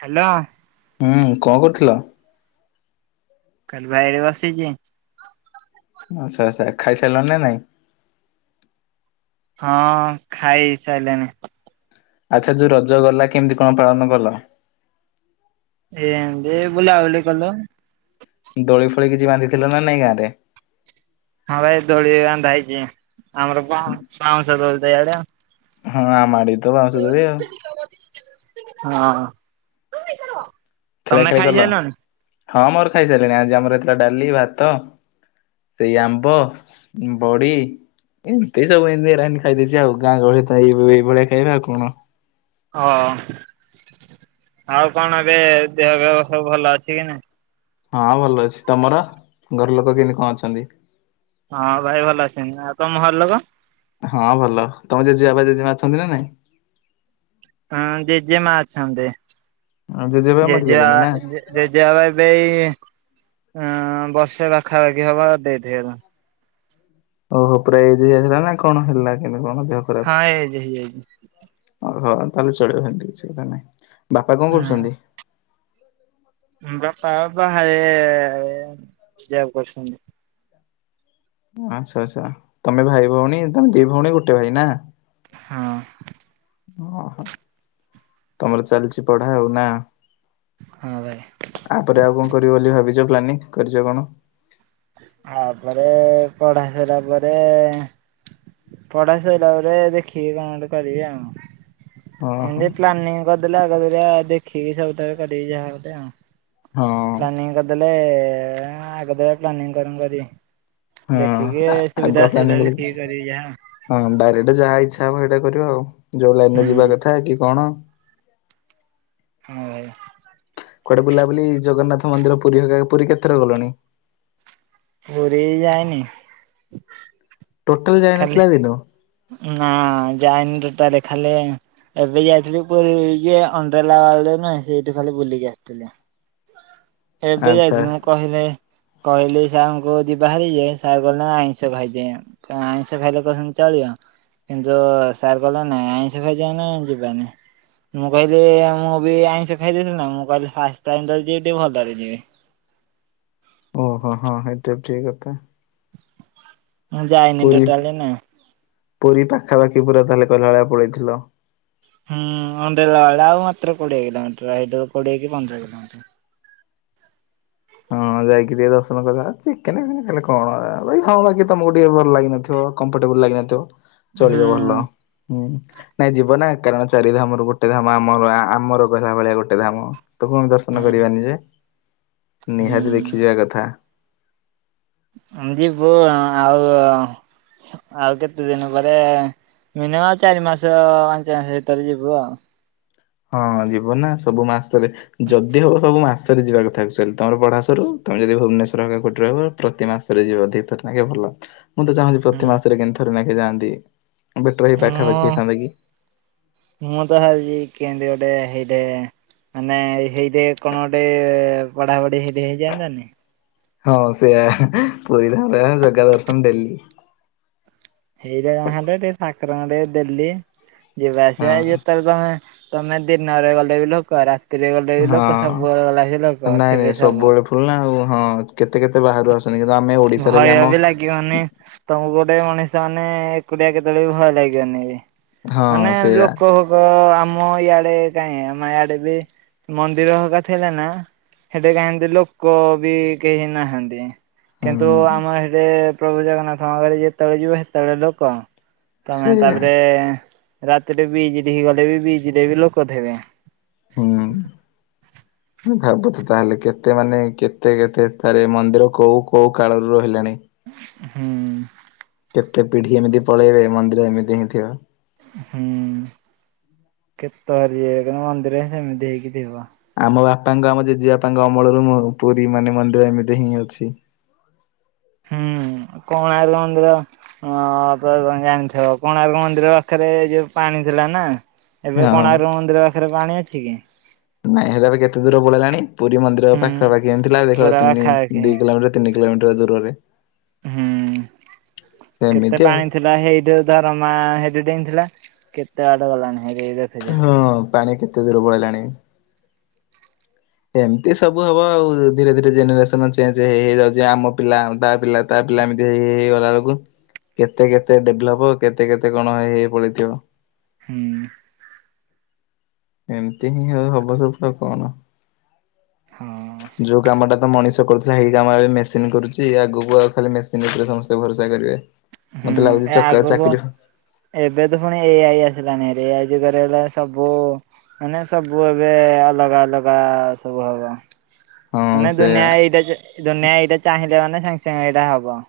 Hello. ହୁଁ କଣ କରୁଥିଲ? କାଲି ବାଇଡ଼ି ବସିଚି ଆଛା ଆଛା ଖାଇସାରିଲା ନା ନାଇଁ? ହଁ ଖାଇ ସାରିଲାଣି। ଆଚ୍ଛା ଯୋଉ ରଜ ଗଲା କେମିତି କଣ ପାଳନ କଲ? ଏ ବୁଲା ବଲେ କଲୁ। ଦୋଳି ଫଳି କିଛି ବାନ୍ଧିଥିଲା ନା ନାଇଁ ଗାଁରେ? ହଁ ଭାଇ ଦୋଳି ବନ୍ଧା ହେଇଚି। ଆମର ବା ବାଉଁଶଦ ସେଆଡ଼ିଆ ହଁ ଆ ମାଡ଼େ ତ ବାଉଁସ ଦୋଳି ଆଉ ହଁ। ଖେଳା ତମେ ଖେଳି କଲ? ଖାଇସଲଣି? ହଁ ମୋର ଖାଇ ସାରିଲିଣି ଆଜି ଆମର ଏଥିଲା ଡାଲି ଭାତ ସେଇ ଆମ୍ବ ବଡ଼ି ଏମିତି ସବୁ ଏମିତି ଏରା ଏମିତି ଖାଇଦେଇଛି ଆଉ ଗାଁ ଗହଳି ତ ଏଇ ଏଇଭଳିଆ ଖାଇବା ଆଉ କଣ। ହଁ ଆଉ କଣ ଏବେ ଦେହ ବେହ ସବୁ ଭଲ ଅଛି କି ନାଇ? ହଁ ଭଲ ଅଛି ତମର ଘର ଲୋକ କେମିତି କଣ ଅଛନ୍ତି? ହଁ ଭାଇ ଭଲ ଅଛନ୍ତି ଆଉ ତମ ଘର ଲୋକ? ହଁ ଭଲ ତମେ ଜେଜେବାଓ ପାଇଁ ଜେଜେମା ଅଛନ୍ତି ନା ନାଇଁ? ହଁ ଜେଜେମା ଅଛନ୍ତି। ଜେଜେବାପା ମରିଗଲେଣି ନା ଜେଜେବାପା ଜେଜେବାପା ଏବେ ଏଇ ଆଁ ବର୍ଷେ ପାଖାପାଖି ହବ ଡେଥ୍ ହେଇଗଲା। ଓହୋ ପୁରା ଏଜ୍ ହେଇ ଯାଇଥିଲା ନା କଣ ହେଲା କେବେ? ହଁ ଏଜ୍ ହେଇଯାଇଛି। ହଁ ଆଉ ତାହେଲେ ଚଳିବ ହେମିତି କିଛି କଥା ନାଇଁ। ବାପା କଣ କରୁଛନ୍ତି? ବାପ ବାହାରେ ଯବ୍ କରୁଛନ୍ତି। ଆଚ୍ଛା ଆଚ୍ଛା ତମେ ଭାଇ ଭଉଣୀ ତମେ ଦି ଭଉଣୀ ଗୋଟେ ଭାଇ ନା। ହଁ। ଓହୋ ତମର ଚାଲିଛି ପଢା ଆଉ ନା? ହଁ ଭାଇ। ଆପରେ ଆଉ କଣ କରିବ ବୋଲି ଭାବି ଜ ପ୍ଲାନିଂ କରିଛ କଣ? ଆ ପରେ ପଢା ସରିଲା ପରେ ପଢା ସରିଲା ପରେ ଦେଖିବି କଣ ଗୋଟେ କରିବି ଆଉ। ଓହୋ ହଁ ଏମିତି ପ୍ଲାନିଂ କ ହେଲେ ଆଗ ଦୁରିଆ ଦେଖିକି ସବୁ ତାହେଲେ କରିବି ଯାହା ଗୋଟେ ଆଉ। ପ୍ଲାନିଂ କରିଦେଲେ ଏ ଆଗ ଦେ ପ୍ଲାନିଂ ଗରମ୍ କରିବି। ଦେଖିକି ହଁ ସୁବିଧା ଆଗୁଆ ଅସୁବିଧା ପ୍ଲାନିଂ ଦେଖିକି ଲାଗିଛି କରିବି ଯାହା। ହଁ ଡାଇରେଟ ଯାହା ହେଇଛି ଟା ହବ କରିବ ଆଉ। ଯୋଉ ଲାଇନ ରେ ଯିବା ହୁଁ। କଥା କି କଣ। ହଁ ଭାଇ। କୁଆଡେ ବୁଲାବୁଲି ଜଗନ୍ନାଥ ମନ୍ଦିର ପୁରୀ ଭାଗା ପୁରୀ କେତଥର ଗଲଣି? ପୁରୀ ଯାଇନି। ଟୋଟାଲ ଖାଲି ଯାଇନଥିଲା ଦିନୁ? ନା ଯାଇନି ଟୋଟାଲେ ଖାଲି ଏବେ ଯାଇଥିଲି ପୁରୀ ଯେ ଅଣ୍ଡ୍ରେଲା ବାଲ୍ଡ ନୁହେଁ ସେଇଠୁ ଖାଲି ବୁଲିକି ଆସିଥିଲି। ଏବେ ଆଚ୍ଛା ଯାଇଥିଲି ନା କହିଲେ କହିଲି ସାର୍ଙ୍କୁ ଯିବାହାରି ଯେ ସାର୍ କହିଲ ନା ଆଇଁଷ ଖାଇଦେଁ ଆଇଁଷ ଖାଇଲେ କହୁଛନ୍ତି ଚଳିବ କିନ୍ତୁ ସାର୍ କହିଲେ ନାଇଁ ଆଇଁଷ ଖାଇଛେ ମାନେ ଯିବାନି ମୁଁ କହିଲି ମୁଁ ବି ଆଇଁଷ ଖାଇ ଦେଇଥିଲି ନା ମୁଁ କହିଲି ଫାଷ୍ଟ ଟାଇମ୍ ତ ଯିବି ଟିକେ ଭଲ ରେ ଯିବି। ଓହୋ ହଁ ହେଟା ବି ଠିକ କଥା। ମୁଁ ଯାଇନି ପୁରୀ ଟୋଟାଲି ନା। ପୁରୀ ପାଖାପାଖି ପୁରା କାଲି କହିଲା ଭଳିଆ ପଳେଇଥିଲ। ହୁଁ ଅଣ୍ଡେଲା ବେ ଆଉ ମାତ୍ର କୋଡିଏ କିଲୋମିଟରରୁ ଆଇଦର କୋଡିଏ କି ପନ୍ଦର କିଲୋମିଟର। ହଁ ଯାଇକି ଟିକେ ଦର୍ଶନ କରିବା, ଚିକେନ ଫିକେନ କଣ ଭାଇ ହଁ ବାକି ତମକୁ ଟିକେ ଭଲ ଲାଗିିନଥିବ କମ୍ଫର୍ଟେବୁଲ ଲାଗିିନଥିବ। ଚଳିବ ଭଲ, ହୁଁ ହୁଁ। ନାଇଁ ଯିବ ନା କାରଣ ଚାରିଧାମ ର ଗୋଟେ ଧାମ ଆମର ଆମର ଗଲା ଭଳିଆ ଗୋଟେ ଧାମ। ଠାକୁରଙ୍କୁ ଦର୍ଶନ ହୁଁ କରିବାନି ଯେ। ନିହାତି ହୁଁ ଦେଖିଯିବା କଥା। ଯିବୁ ଆଉ, ଆଉ, କେତେ ଦିନ ପରେ ମିନିମମ ଚାରି ମାସ, ପାଞ୍ଚ ମାସ ଭିତରେ ଯିବୁ ଆଉ। ହଁ ଯିବ ନା, ସବୁ ମାସରେ ଯଦି ହବ ସବୁ ମାସରେ ଯିବା କଥା ଆକଚୁଆଲି, ତମର ପଢାଶରୁ ତମେ ଯଦି ଭୁବନେଶ୍ଵର ହେଇକା କୋଉଠି ରହିବ ପ୍ରତି ମାସରେ ଯିବ ଅଧିକ ଥର ଲେଖା ଭଲ। ମୁଁ ତ ଚାହୁଁଛି ପ୍ରତି ମାସରେ କେମତି ଥରେ ଲେଖା ଯାଆନ୍ତି। ବେଟର ହେଇ ପାଖାପାଖି ହେଇଥାନ୍ତା ମୁଁ, କି ମୁଁ ତ ଭଲିଜି କେମତି ଅ ଗଟ ହେଇଟେ ମାନେ ହେଇଠେ କଣ ଗଟେ ପଢାପଢି ସେଇ ହେଇଯାଆନ୍ତାନି। ହଁ ସେଇଆ ପୁରୀରେ ରହିଲ ମାନେ, ଜଗା ଦର୍ଶନ ଡେଲି। ହେଇଟା ନା ହେଲେ ଟିକେ ପାଖ ଏଥର ନହେଲେ ଡେଲି। ଯିବା ଆସିବା ହଁ ଏଥର ତମେ ତମେ ଦିନରେ ଗଲେ ବି ଲୋକ, ରାତି ରାତିରେ ଗଲେ ଲୋକ ହଁ। ସବୁବେଳେ ଗଲା କି ନାଇଁ ନାଇଁ ଲୋକଥିବେ ସବୁ ସବୁବେଳେ ଫୁଲ ନା ଆଉ ହଁ କେତେ କେତେ ବାହାରୁ ଆସୁ ଭୟ ବି ଲାଗିବନି ତମକୁ ଗୋଟେ ମଣିଷ ମା ମାନେ ଏକୁଡିଆ କେତେବେଳେ ବି ଭଲ ଲାଗିବନି ବି। ହଁ ମାନେ ସେଇଆ ଲୋକୋଙ୍କ ଆମ ଆମ ଇଆଡେ କାହିଁ ଆମ ଇଆଡ଼େ ବି ମନ୍ଦିରକା ଥିଲା ନା, ସେଠେ କାହିଁ ଲୋକ ବି କେହି ନାହାନ୍ତି। କିନ୍ତୁ ହୁଁ ଆମର ସେରେ ପ୍ରଭୁ ଜଗନ୍ନାଥଙ୍କରେ ଯେତେବେଳେ ଯିବ ସେତେବେଳେ ଲୋକ। ତମେ ସେଇଆ ତାପରେ ରାତିରେ ବିଚ୍ ଗଲେ ବି ବିଚ୍ ରେ ବି ଲୋକ ଥିବେ। ହୁଁ ଭାବ ତ ତାହେଲେ କେତେ ମାନେ କେତେ କେତେ ତାରିଣୀ ମନ୍ଦିର କୋଉ କୋଉ କାଳରୁ ରହିଲାଣି। ହୁଁ। କେତେ ପିଢି ଏମିତି ପଳେଇବେ, ମନ୍ଦିର ଏମିତି ହିଁ ଥିବ। ହୁଁ କେତେ [inaudible] କ ମନ୍ଦିର ସେମିତି ହେଇକି ଥିବ। ମୋ ବାପାଙ୍କ ଆମ ଜେଜେ ବାପାଙ୍କ ଅମଳରୁ ମୁଁ ପୁରୀ ମାନେ ମନ୍ଦିର ଏମିତି ହିଁ ଅଛି। ହୁଁ କୋଣାର୍କ ମନ୍ଦିର କ ଜାଣିଥିବ, କୋଣାର୍କ ମନ୍ଦିର ପାଖରେ ଯୋଉ ପାଣି ଥିଲା ନା। ଏବେ ହଁ ହଁ କୋଣାର୍କ ମନ୍ଦିର ପାଖରେ ପାଣି ଅଛି କି? ନାଇଁ ସେଟା ବି କେତେ ଦୂର ପଳେଇଲାଣି ପୁରୀ ମନ୍ଦିର ହୁଁ ପାଖାପାଖି ଏମି ଥିଲା ଦେଖିଲ ପୁରା ତିନି ପାଖାପାଖି ଦି କିଲୋମିଟର ତିନି କିଲୋମିଟ ଦୂରରେ। ହୁଁ କେତେ ସେମିତି ଆଉ ପାଣି ଥିଲା ହେଇଠଉ ଧରମା ଡଁ ଥିଲା କେତେ ବାଡେ ଗଲାଣି। ହେରି ଦେଖୁଛ ହଁ ପାଣି କେତେ ଦୂର ପଳେଇଲାଣି। ଏମତି ସବୁ ହବ ଆଉ ଧୀରେ ଧୀରେ ଜେନେରେସନ ଚେଞ୍ଜ ହେଇ ହେଇଯାଉଛି ଆମ ପିଲା ତା ପିଲା ତା ପିଲା ଏମିତି ହେଇ ହେଇଗଲା ବେଳକୁ କେତେ କେତେ ଡେଭଲପ କେତେ କେତେ କଣ ହେଇଇ ପଳଥିବ। ହୁଁ। ଏମିତି ହିଁ ହଉ ହବ ସବ ପୁର କଣ। ହଁ ଯୋଉ କାମ ଟା ତ ମଣିଷ କରୁ ଇ କାମବେ ମେସିନ କରୁଛି ଆଗକୁ ଆଉ ଖାଲି ମେସିନ ଭରେ ସମସ୍ତେ ଭରସା କରିବେ। ହୁଁ ମତେ ଲାଗୁଛି ଏ ଚକା ଆଗକୁ ଚାକିରି ଏବେ ତ ପୁଣି ଏ ଆଇ ଆସିଲାନି ଏଆଇ ଗଲେ ସବୁ ମାନେ ସବୁ ଏବେ ଅଲଗା ଅଲଗା ସବୁ ହବ। ହଁ ମାନେ ସେଇଆ। ଦୁନିଆ ଏଇଟା ଦୁନିଆ ଏଇଟା ଚାହିଁଲେ ମାନେ ସାଙ୍ଗେ ସାଙ୍ଗେ ଏଇଟା ହବ।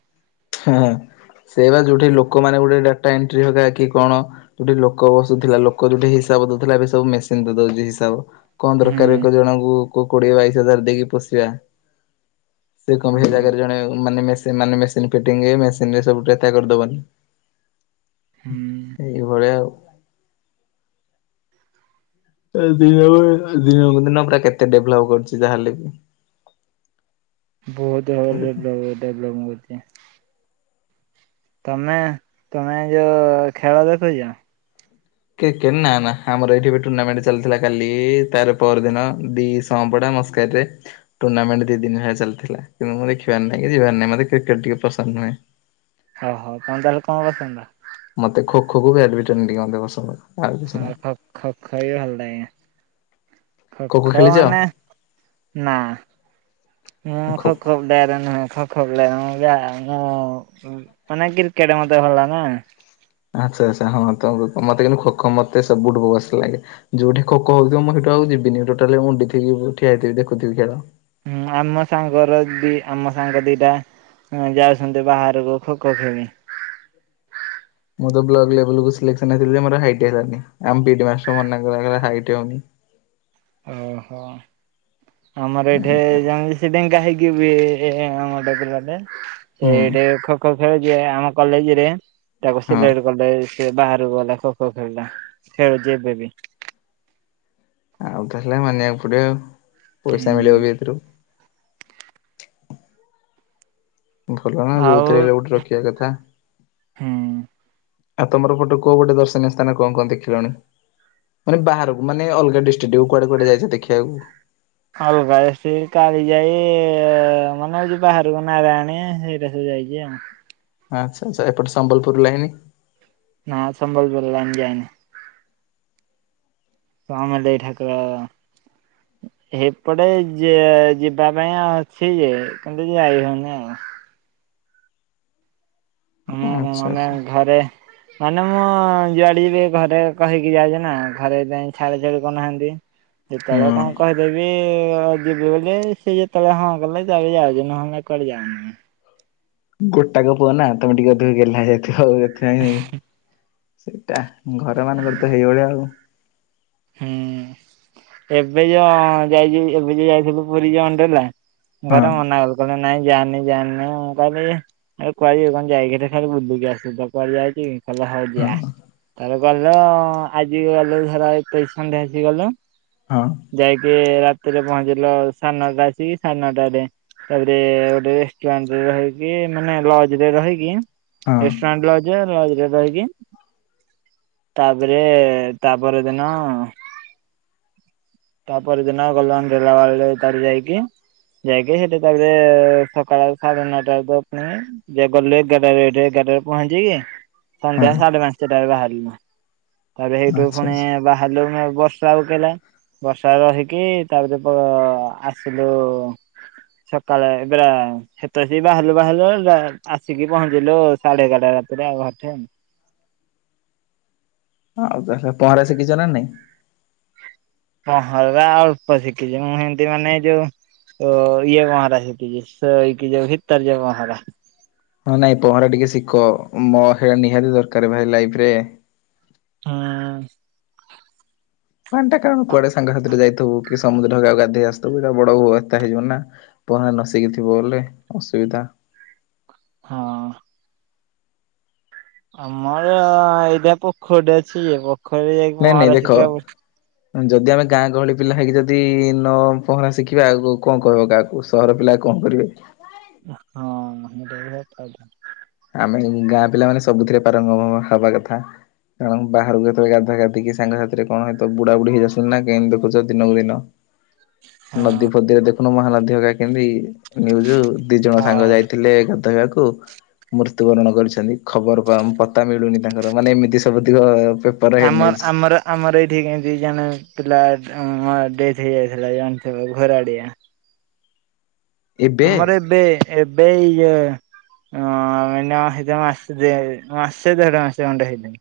ହଁ ସେଇ ବା ଯୋଉଠି ଲୋକମାନୋନେ ଗୋଟେ ଡାଟା ଏଣ୍ଟ୍ରି ହଗ କି କଣ ଯୋଉଠି ଲୋକ ବସୁଥିଲା ଲୋକ ଯୋଉଠି ହିସାବ ଦଉଥିଲା ଏବେ ସବୁ ମେସିନ ଦ ଦଉଛି ହିସାବ। କଣ ଦରକାର ଏକ ହଁ ଜଣଙ୍କୁ କୁ କୋଡିଏ ବାଇଶ ହଜାର ଦେଇକି ପୋଷିବା। ସେ କ ସେ ଜାଗାରେ ଜଣେ ମାନେ ସେମାନେ ବ ଫିଟିଙ୍ଗ ମେସିନ ରେ ସବୁତ୍ୟା କରିଦବନି। ହୁଁ ଏଇଭଳିଆ ଆଉ। ଦିନକୁ ଦିନକୁ ଦିନ ପୁରା କେତେ ଡେଭଲପ କରୁଛି ଯାହାେଲେ ବି। ବହୁତ ହର ତମେ ତମେ ଯୋଉ ଖେଳ ଦେଖୁଛ? କ୍ରିକେଟ ନା ନା ଆମର ଏଇଠି ବି ଟୁର୍ଣ୍ଣାମେଣ୍ଟ ଚାଲିଥିଲା, କାଲି ତାର ପର ଦିନ ଦିଶହପଡା ମସ୍କରେ ଟୁର୍ଣ୍ଣାମେଣ୍ଟ ଦି ଦିନ ହେଲା ଚାଲିଥିଲା କିନ୍ତୁ ମୁଁ ଦେଖିବାର ନାହିଁ କି ଯିବାର ନାହିଁ, ମତେ କ୍ରିକେଟ ଟିକେ ପସନ୍ଦ ନୁହେଁ। ଓହୋ କଣ ତାହେଲେ କଣ କସନ୍ତା [unintelligible] ମତେ ଖୋ ଖୋ କୁ ବ୍ୟାଡମିଟନ ଟକେ ପସନ୍ଦ। ଆଉ କିଛି ହଁ ନାହିଁ ଖ ଖ ଖ ବି ଭଲ ଲାଗେ ଖ ଖୋ ଖୋ ଖ ଖେଳିଛ? ମାନେ ନା ମୁଁ ଖୋ ଖ ଖବ ନୁହେ ଖ [unintelligible] ମାନେ କ୍ରିକେଟ ମତେ ଭଲ ନା। ଆଚ୍ଛା ଆଚ୍ଛା ହଁ ତ ମତେ କିନ୍ତୁ ଖୋ ଖୋ ମତେବୁଠୁୋକ ବସିଲ ଲାଗେ ଯୋଉଠି ଖୋ ହଉଥିବ। ମୁଁଇଠୁ ଆକୁ ଯିବିନି ଟୋଟାଲି ମୁଣ୍ଡିଥକି ଠିଆ, ହେଇଥି ଦେଖୁଥିବି ଖେଳ। ହୁଁ ଆମ ସାଙ୍ଗର ଦି ଆମ ସାଙ୍ଗ ଦିଟା ଯାଉଛନ୍ତି, ବାହାରକୁ ଖୋ ଖୋ ଖେଳି। ମୁଁ ତ ବ୍ଲ ଲଲ ଆର ହେଉନି [unintelligible] ଓ ହୋ। ଆମର ଏଠି ଏମିତି ଆଉ ଜାଣିଲ ସେ ଡେଙ୍ଗା ହେଇକି। ହୁଁ। ସେଇଟି ଖୋ ଖୋ। ଖେଳଛି ଆମ କଲେଜ ରେ। ତାକୁ ହଁ ସିଲେଟ କଲେ। ସେ ବାହାରକୁ ଗଲା ଖୋ ଖୋ ଖେଳିଲା, ଖେଳୁଛି ଏବେ ବି। ଆଉ ତା ହେଲେ ମାନିବାକୁ ପଡିବ ଆଉ। ପଇସା ମିଳିବ ବି ଏଥିରୁ। ଭଲ ନା ଆଉ ଯୋଉଥିରେ ହେଲେ ଗୋଟେ ରଖିବା କଥା। ହୁଁ ଆଉ ତମର ଫଟୋ କୋଉ ଗୋଟେ ଦର୍ଶନୀୟ ସ୍ଥାନ କଣ କଣ ଦେଖିଲାଣି ମାନେ ବାହାରକୁ ମାନେ ଅଲଗା ଡିଷ୍ଟ୍ରିକ୍ଟକୁ କୁଆଡେ କୁଆଡେ ଯାଇଛ ଦେଖିବାକୁ। ଅଲଗା ଏଠି କାଳୀଜାଇ ମାନେ ହଉଛି ବାହାରକୁ ନାରାଆଣୀ, ସେଇଟା ସବୁ ଯାଇଛି ଆଉ। ଆଚ୍ଛା ଆଛା ଏପଟ ସମ୍ବଲପୁର ଲାଇନି। ନାଁ ସମ୍ବଲପୁରଲାଇନି ଯାଇନି। ସମଲେଇ ଠାକୁର ଏପଟେ ଯେ ଯିବା ପାଇଁ ଅଛି ଯେ କିନ୍ତୁ ଯାଇ ହଉନି ଆଉ। ହୁଁ ହୁଁ ଆଚ୍ଛା ମାନେ ଆଚ୍ଛା। ଘରେ। ମାନେ ମୁଁ ଯୁଆଡେ ଯିବି ଘରେ କହିକି ଯାଛ ନା ଘରେ ସେଥିପାଇଁ ଛାଡ ଛାଡି କରନାହାନ୍ତି। ସେତେବେଳେ ହୁଁ କଣ କହିଦେବି। ଯିବି ବୋଲି ସ ଯେତେବେଳେ ହଁ କଲେ ଯ ଯାଉଛି ନହେଲେ କୁଆଡେ ଯାଉନି। ଗୋଟା କ ପୁଅ ନା ତମେ ଟିକେ ଅଧିକ ଗେଲ୍ଲା ହେଇଯାଉଥିବ। ଚାଉ ରଖ ହ ନାଇ [unintelligible] ସେଇଟା ଘର ମାନଙ୍କର ତ ହେଇଭଳିଆ ଆଉ। ହୁଁ ଏବେ ଯୋଉ ଯାଇ ଏବେ ଯୋଉ ଯାଇଥିଲୁ ପୁରୀ ଯୋ ଅଣ୍ଡେଲା। ହଁ ଗରମ ମ ନା ଗ କ [unintelligible] ନାଇଁ ଜାଣି ଜାଣି ମୁଁ କହିଲି କୁହାଯିବ କଣ ଯାଇକି ଖାଲି ବୁଲୁକି ଆସୁ ତ କୁଆଡେ ଯାଇଛି କି। ଭଲ ହଉ ହଁ ଯା ତାର। ଗଲ ଆଜି ଗଲୁ ଧର। ଏଇ ସନ୍ଧ୍ୟୋ ଆସିଗଲ [unintelligible] ହଁ ଯାଇକି ରା। ରାଥିରେ ପହଞ୍ଚିଲ ସାଢ଼େ ନଅଟା ଆସିକି ସାଢ଼େ ନଅଟରେ ତାପରେ ଗୋଟେ ରେଷ୍ଟୁରାଣ୍ଟରେ ରହିକି ମାନେ ଲଜ ରେ ରହିକି। ହଁ। ଏଷ୍ଟ ମଣ୍ଡଲ ଅଜା ରକି ତାପରେ ତାପରେ ଦିନ ତାପ ଦିନ ଗଲ ଗଲା ବଳାର ଯାଇକି ଯାଇକି ସେଠି ତାପରେ ସକାଳ ସାଢେ ନଅଟା ପୁଣି ଯ ଗଲେ ଏଗାରଟଠ ଏଗାରଟ ପହଞ୍ଚିକି। ସନ୍ଧ୍ୟା ହଁ ସାଢ଼େ ପାଞ୍ଚଟ ବା ହଲମା ତାପରେ ସେଇଠୁ ଆଚ୍ଛା ପୁଣି ଆଚ୍ଛା ବାହାରଲୁ ବର୍ଷା ଆ କଲା ବର୍ଷା ରହିକି ତାପରେ ଆସିଲୁ ସକାଳେ ଏବେରାତ ବାହାରିଲୁ ବାହାରିଲୁ ଆସିକି ପହଞ୍ଚିଲୁ ସାଢେ ଏଗାରଟା ରାତିରେ ଆଉ ଘର ଆ ଆଉ ତା ପହଁରା ଶିଖିଛ ନା ନାଇଁ। ପହଁରା ଅଳ୍ପ ଶିଖିଛି ମୁଁ ସେମିତି ମାନେ ଯୋଉ ଇଏ ପହଁରା ଶିଖିଛିଇକି ଯୋଉ ଭିତର୍ଯ୍ୟ ପହଁରା। ହଁ ନାଇଁ ପହଁରା ଟିକେ ଶିଖ ମୋ ନିହାତି ଦରକାର ଭାଇ ଲାଇରେ ହଁ। ପାଣିଟା କାରଣ କୁଆଡେ ସାଙ୍ଗସାଥିରେ ଯାଇଥିବୁ କି ସମୁଦ୍ରକକୁ ଗାଧେଇ ଆସିଥିବୁ ଏଇଟା ବଡବସ୍ଥା ହେଇଯିବ ନା ପହରେ ନସିକିଥିବ ବଲେ ଅସୁବିଧା। ହଁ। ଆମର ଏଇଟା ପୋଖରଟ ଅଛି ଇ ଖରେ ଯାଇକି ନାଇଁ ନାଇଁ ମହାର ଦେଖ ଶଖା ଯଦି ଆମେ ଗାଁ ଗହଳି ପିଲା ହେଇକି ଯଦି ନ ପହଁରା ଶିଖିବାେ ଆଉ କଣ କହିବ କାହାକୁ ସହର ପିଲା କଣ କରିବେ। ହଁ ସେଇଟା ଫାଇଦା ଆମେ ଗାଁ ପିଲାମାନୋନେ ସବୁଥିରେ ପାରଙ୍ଗ ହବା କଥା କାରଣ ବାହାରକୁ ଯେତେବେଳେ ଗାଧା ଗାଧିକି ସାଙ୍ଗସାଥିରେ କଣ ହତ ବୁଢା ବୁଢୀ ହେଇଯାଉୁି ନା କେହିମତି ଦେଖୁଛ ଦିନକୁ ଦିନ ହଁ ନଦୀ ଫଦୀରେ ଦେଖ ମହାନଧ୍ୟ କା କେମତି ନିୁଜ ଦି ଜଣ ସାଙ୍ଗ ହଉ। ଯାଇଥିଲେ? ଗଦେଇବାକୁ ମୃତ୍ୟୁବରଣ କରିଛନ୍ତି ଖବର ମିଳୁନି ତାଙ୍କ ମାନେ ଏମିତି ସବୁ ସେିକ [inaudible] ଆମର ଆମର ଆମର ଏଇଠି କେମତି ଜଣେ ପିଲା ଡେଥ ହେଇଯାଇଥିଲା ଜାଣିିବ ଘର ଆଡିଆ। ଆମର ଏବେ ଏବେ ଇ ଏ ହଁମ ହେଇ ମାସେ ମାସେ ଦେଢ ମାସେ ଖଣ୍ଡେ ହେଇଯ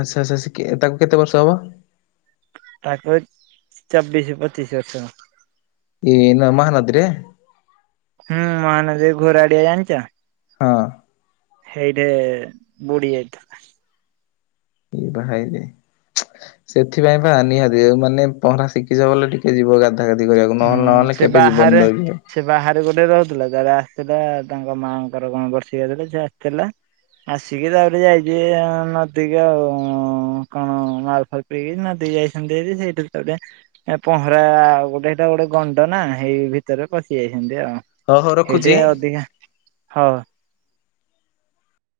ଆଚ୍ଛା ଆଛା ତାକୁ କେତେ ବର୍ଷ ହବ? ତାକୁ ଚବିଶ ପଚିଶ ବର୍ଷ। ଏଇ ନା ମାହାନଦିରେ ସେ ଘୋର ଆଡିଆ ଜାଣିଛ? ହେଇ ଟେ ମୁଡ଼ିଜାଇଥିଲା। ଇ ବା ହେଇଯାଏ ସେଥିପାଇଁ ବା ନିହାତି ଆଉ ମାନେ ପହଁରା ଶିଖିଛ ବଲେ ଟିକେ ଯିବ ଗା କତି କରିବାକୁ ନହେଲେ ହୁଁ ନହେଲେ ସେ କେବେ ବାହାରେ ଯିବନିଡର। ସେ ବାହାରେ ଗୋଟେ ରହୁଥିଲା ତାର ଆସିଥିଲା ତାଙ୍କ ମାଆଙ୍କର କଣ ବର୍ଷିକାଥିଲା ସେ ଆସିଥିଲା ଆସିକି ତାପରେ ଯାଇଛି ନଦୀକୁ ଆଉ କଣ ମାଲଫାଲ ପିଇକି ନଦୀ ଯାଇଛନ୍ତି ଭାରି ସେଇଠି ତାପରେ ପହଁରା ଆଉ ଗୋଟେ ଏଇଟା ଗୋଟେ ଗଣ୍ଡ ନା ହେଇ ଭିତରେ ପଶି ଯାଇଛନ୍ତି। ଉ ହଉ ହଉ ହେଇଟି ରଖୁଛି। ଅଧିକା ହଁ।